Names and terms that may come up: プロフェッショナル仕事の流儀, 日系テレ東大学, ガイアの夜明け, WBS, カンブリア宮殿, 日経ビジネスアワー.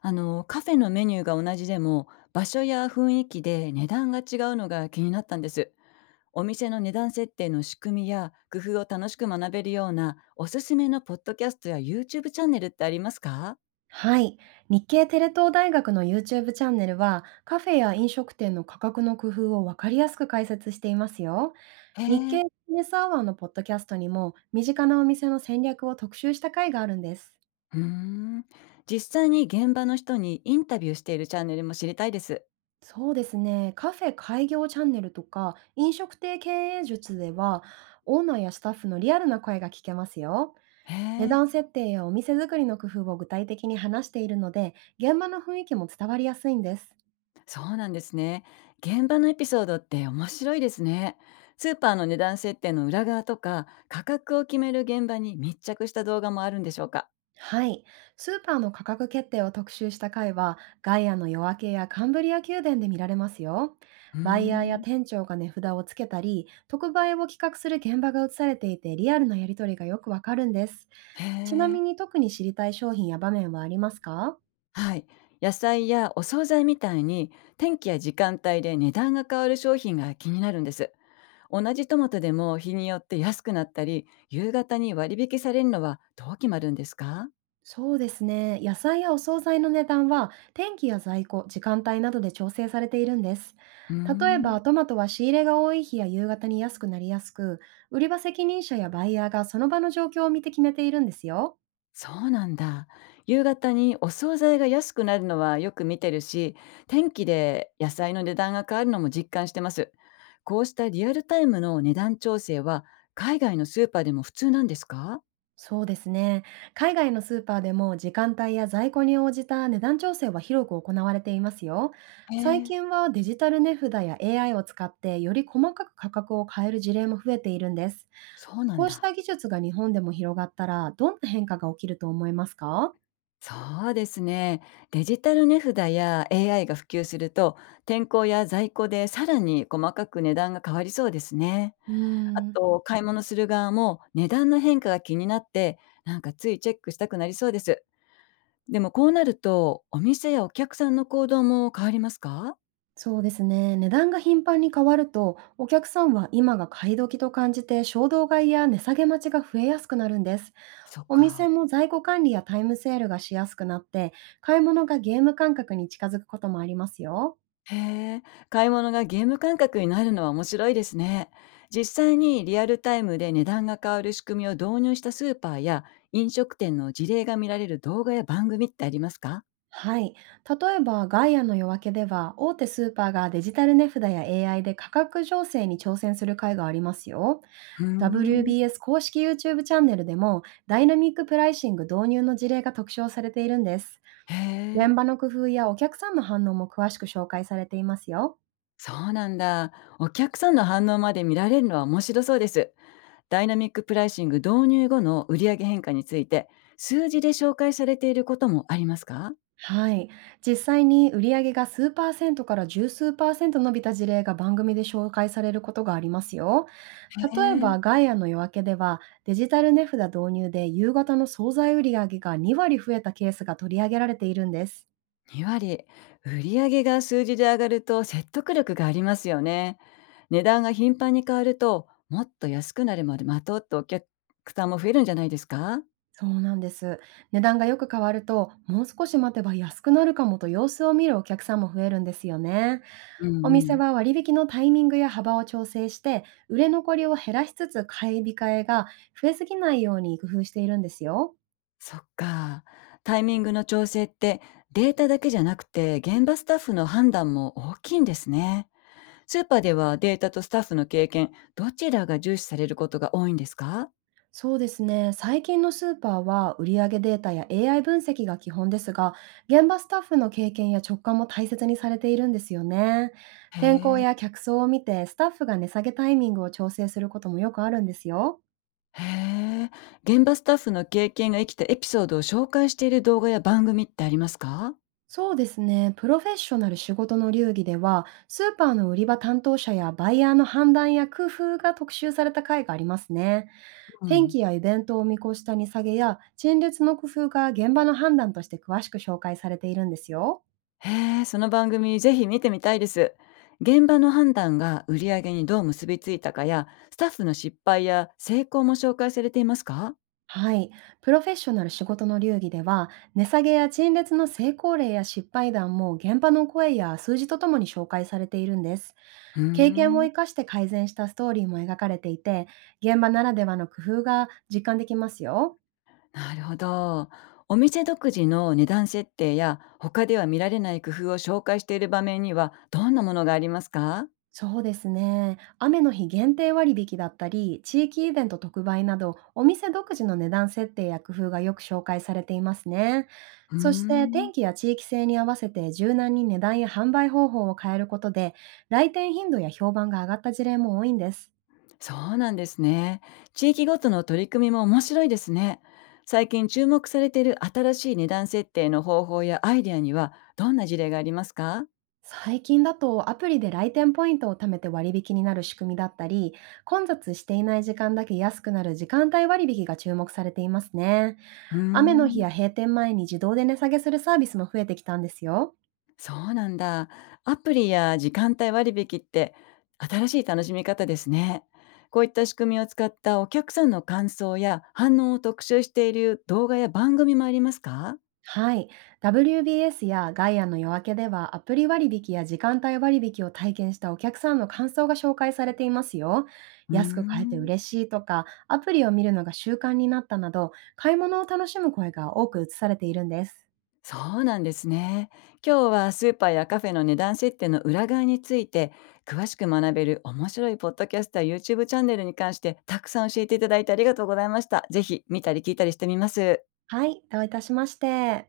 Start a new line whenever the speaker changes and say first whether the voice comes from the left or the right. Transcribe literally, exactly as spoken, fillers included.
left: あのカフェのメニューが同じでも場所や雰囲気で値段が違うのが気になったんです。お店の値段設定の仕組みや工夫を楽しく学べるようなおすすめのポッドキャストや YouTube チャンネルってありますか？
right: はい。日系テレ東大学の YouTube チャンネルは、カフェや飲食店の価格の工夫を分かりやすく解説していますよ。
left: へ
right: 日
left: え。
right: 経ビジネスアワーのポッドキャストにも、身近なお店の戦略を特集した回があるんです。
left: うーん。実際に現場の人にインタビューしているチャンネルも知りたいです。
right: そうですね。カフェ開業チャンネルとか、飲食店経営術では、オーナーやスタッフのリアルな声が聞けますよ。
left: へ
right: 値
left: え。
right: 段設定やお店作りの工夫を具体的に話しているので、現場の雰囲気も伝わりやすいんです。
left: そうなんですね。現場のエピソードって面白いですね。スーパーの値段設定の裏側とか価格を決める現場に密着した動画もあるんでしょうか？
right: はい。スーパーの価格決定を特集した回は、ガイアの夜明けやカンブリア宮殿で見られますよ。
left: うー
right: バイヤーや
left: ん。
right: 店長が値札をつけたり、特売を企画する現場が映されていて、リアルなやり取りがよくわかるんです。
left: へ
right: ちな
left: え。
right: みに特に知りたい商品や場面はありますか？
left: はい。野菜やお惣菜みたいに、天気や時間帯で値段が変わる商品が気になるんです。同じトマトでも日によって安くなったり、夕方に割引されるのはどう決まるんですか？
right: そうですね。野菜やお惣菜の値段は天気や在庫、時間帯などで調整されているんです。
left: うー
right: 例えば
left: ん。
right: トマトは仕入れが多い日や夕方に安くなりやすく、売り場責任者やバイヤーがその場の状況を見て決めているんですよ。
left: そうなんだ。夕方にお惣菜が安くなるのはよく見てるし、天気で野菜の値段が変わるのも実感してます。こうしたリアルタイムの値段調整は、海外のスーパーでも普通なんですか？
right: そうですね。海外のスーパーでも時間帯や在庫に応じた値段調整は広く行われていますよ。
left: へ
right: 最
left: え。
right: 近はデジタル値札や エーアイ を使ってより細かく価格を変える事例も増えているんです。
left: そうなん
right: こうした
left: だ。
right: 技術が日本でも広がったらどんな変化が起きると思いますか？
left: そうですね。デジタル値札や エーアイ が普及すると、天候や在庫でさらに細かく値段が変わりそうですね。
right: うー
left: あ
right: ん、
left: と、買い物する側も値段の変化が気になって、なんかついチェックしたくなりそうです。でもこうなると、お店やお客さんの行動も変わりますか？
right: そうですね。値段が頻繁に変わると、お客さんは今が買い時と感じて衝動買いや値下げ待ちが増えやすくなるんです。
left: そっ
right: お
left: か。
right: 店も在庫管理やタイムセールがしやすくなって、買い物がゲーム感覚に近づくこともありますよ。
left: へえ、買い物がゲーム感覚になるのは面白いですね。実際にリアルタイムで値段が変わる仕組みを導入したスーパーや飲食店の事例が見られる動画や番組ってありますか？
right: はい。例えば、ガイアの夜明けでは、大手スーパーがデジタル値札や エーアイ で価格情勢に挑戦する会がありますよ。
left: うーん。
right: ダブリュービーエス 公式 YouTube チャンネルでも、ダイナミックプライシング導入の事例が特徴されているんです。
left: へ
right: 現
left: え、
right: 場の工夫やお客さんの反応も詳しく紹介されていますよ。
left: そうなんだ。お客さんの反応まで見られるのは面白そうです。ダイナミックプライシング導入後の売上変化について数字で紹介されていることもありますか？
right: はい。実際に売上が数パーセントから十数パーセント伸びた事例が番組で紹介されることがありますよ。
left: へ
right: 例え
left: え。
right: ば、ガイアの夜明けでは、デジタル値札導入で夕方の惣菜売上がにわり割増えたケースが取り上げられているんです。
left: に割。売上が数字で上がると説得力がありますよね。値段が頻繁に変わると、もっと安くなるまで待とうってお客さんも増えるんじゃないですか？
right: そうなんです。値段がよく変わると、もう少し待てば安くなるかもと様子を見るお客さんも増えるんですよね。
left: う
right: お
left: ん
right: 店
left: うん。
right: は割引のタイミングや幅を調整して、売れ残りを減らしつつ買い控えが増えすぎないように工夫しているんですよ。
left: そっか。タイミングの調整ってデータだけじゃなくて現場スタッフの判断も大きいんですね。スーパーではデータとスタッフの経験、どちらが重視されることが多いんですか？
right: そうですね。最近のスーパーは売上データや エーアイ 分析が基本ですが、現場スタッフの経験や直感も大切にされているんですよね。
left: へ
right: 天候
left: え。
right: や客層を見てスタッフが値下げタイミングを調整することもよくあるんですよ。
left: へえ、現場スタッフの経験が生きたエピソードを紹介している動画や番組ってありますか？
right: そうですね。プロフェッショナル仕事の流儀では、スーパーの売り場担当者やバイヤーの判断や工夫が特集された回がありますね。
left: う
right: 天
left: ん、
right: 気やイベントを見越した値下げや陳列の工夫が現場の判断として詳しく紹介されているんですよ。
left: へえ、その番組ぜひ見てみたいです。現場の判断が売り上げにどう結びついたかや、スタッフの失敗や成功も紹介されていますか？
right: はい。プロフェッショナル仕事の流儀では、値下げや陳列の成功例や失敗談も現場の声や数字とともに紹介されているんです。
left: うー
right: 経験を
left: ん、
right: 生かして改善したストーリーも描かれていて、現場ならではの工夫が実感できますよ。
left: なるほど。お店独自の値段設定や他では見られない工夫を紹介している場面にはどんなものがありますか？
right: そうですね。雨の日限定割引だったり、地域イベント特売など、お店独自の値段設定や工夫がよく紹介されていますね。
left: うー
right: そして、天
left: ん。
right: 気や地域性に合わせて柔軟に値段や販売方法を変えることで、来店頻度や評判が上がった事例も多いんです。
left: そうなんですね。地域ごとの取り組みも面白いですね。最近注目されている新しい値段設定の方法やアイデアにはどんな事例がありますか？
right: 最近だとアプリで来店ポイントを貯めて割引になる仕組みだったり、混雑していない時間だけ安くなる時間帯割引が注目されていますね。
left: うー
right: 雨の日
left: ん、
right: や閉店前に自動で値下げするサービスも増えてきたんですよ。
left: そうなんだ。アプリや時間帯割引って新しい楽しみ方ですね。こういった仕組みを使ったお客さんの感想や反応を特集している動画や番組もありますか？
right: はい。ダブリュービーエス やガイアの夜明けではアプリ割引や時間帯割引を体験したお客さんの感想が紹介されていますよ。
left: うー
right: 安く買えて
left: ん。
right: 嬉しいとか、アプリを見るのが習慣になったなど、買い物を楽しむ声が多く映されているんです。
left: そうなんですね。今日はスーパーやカフェの値段設定の裏側について詳しく学べる面白いポッドキャストや YouTube チューブチャンネルに関してたくさん教えていただいてありがとうございました。ぜひ見たり聞いたりしてみます。
right: はい、どういたしまして。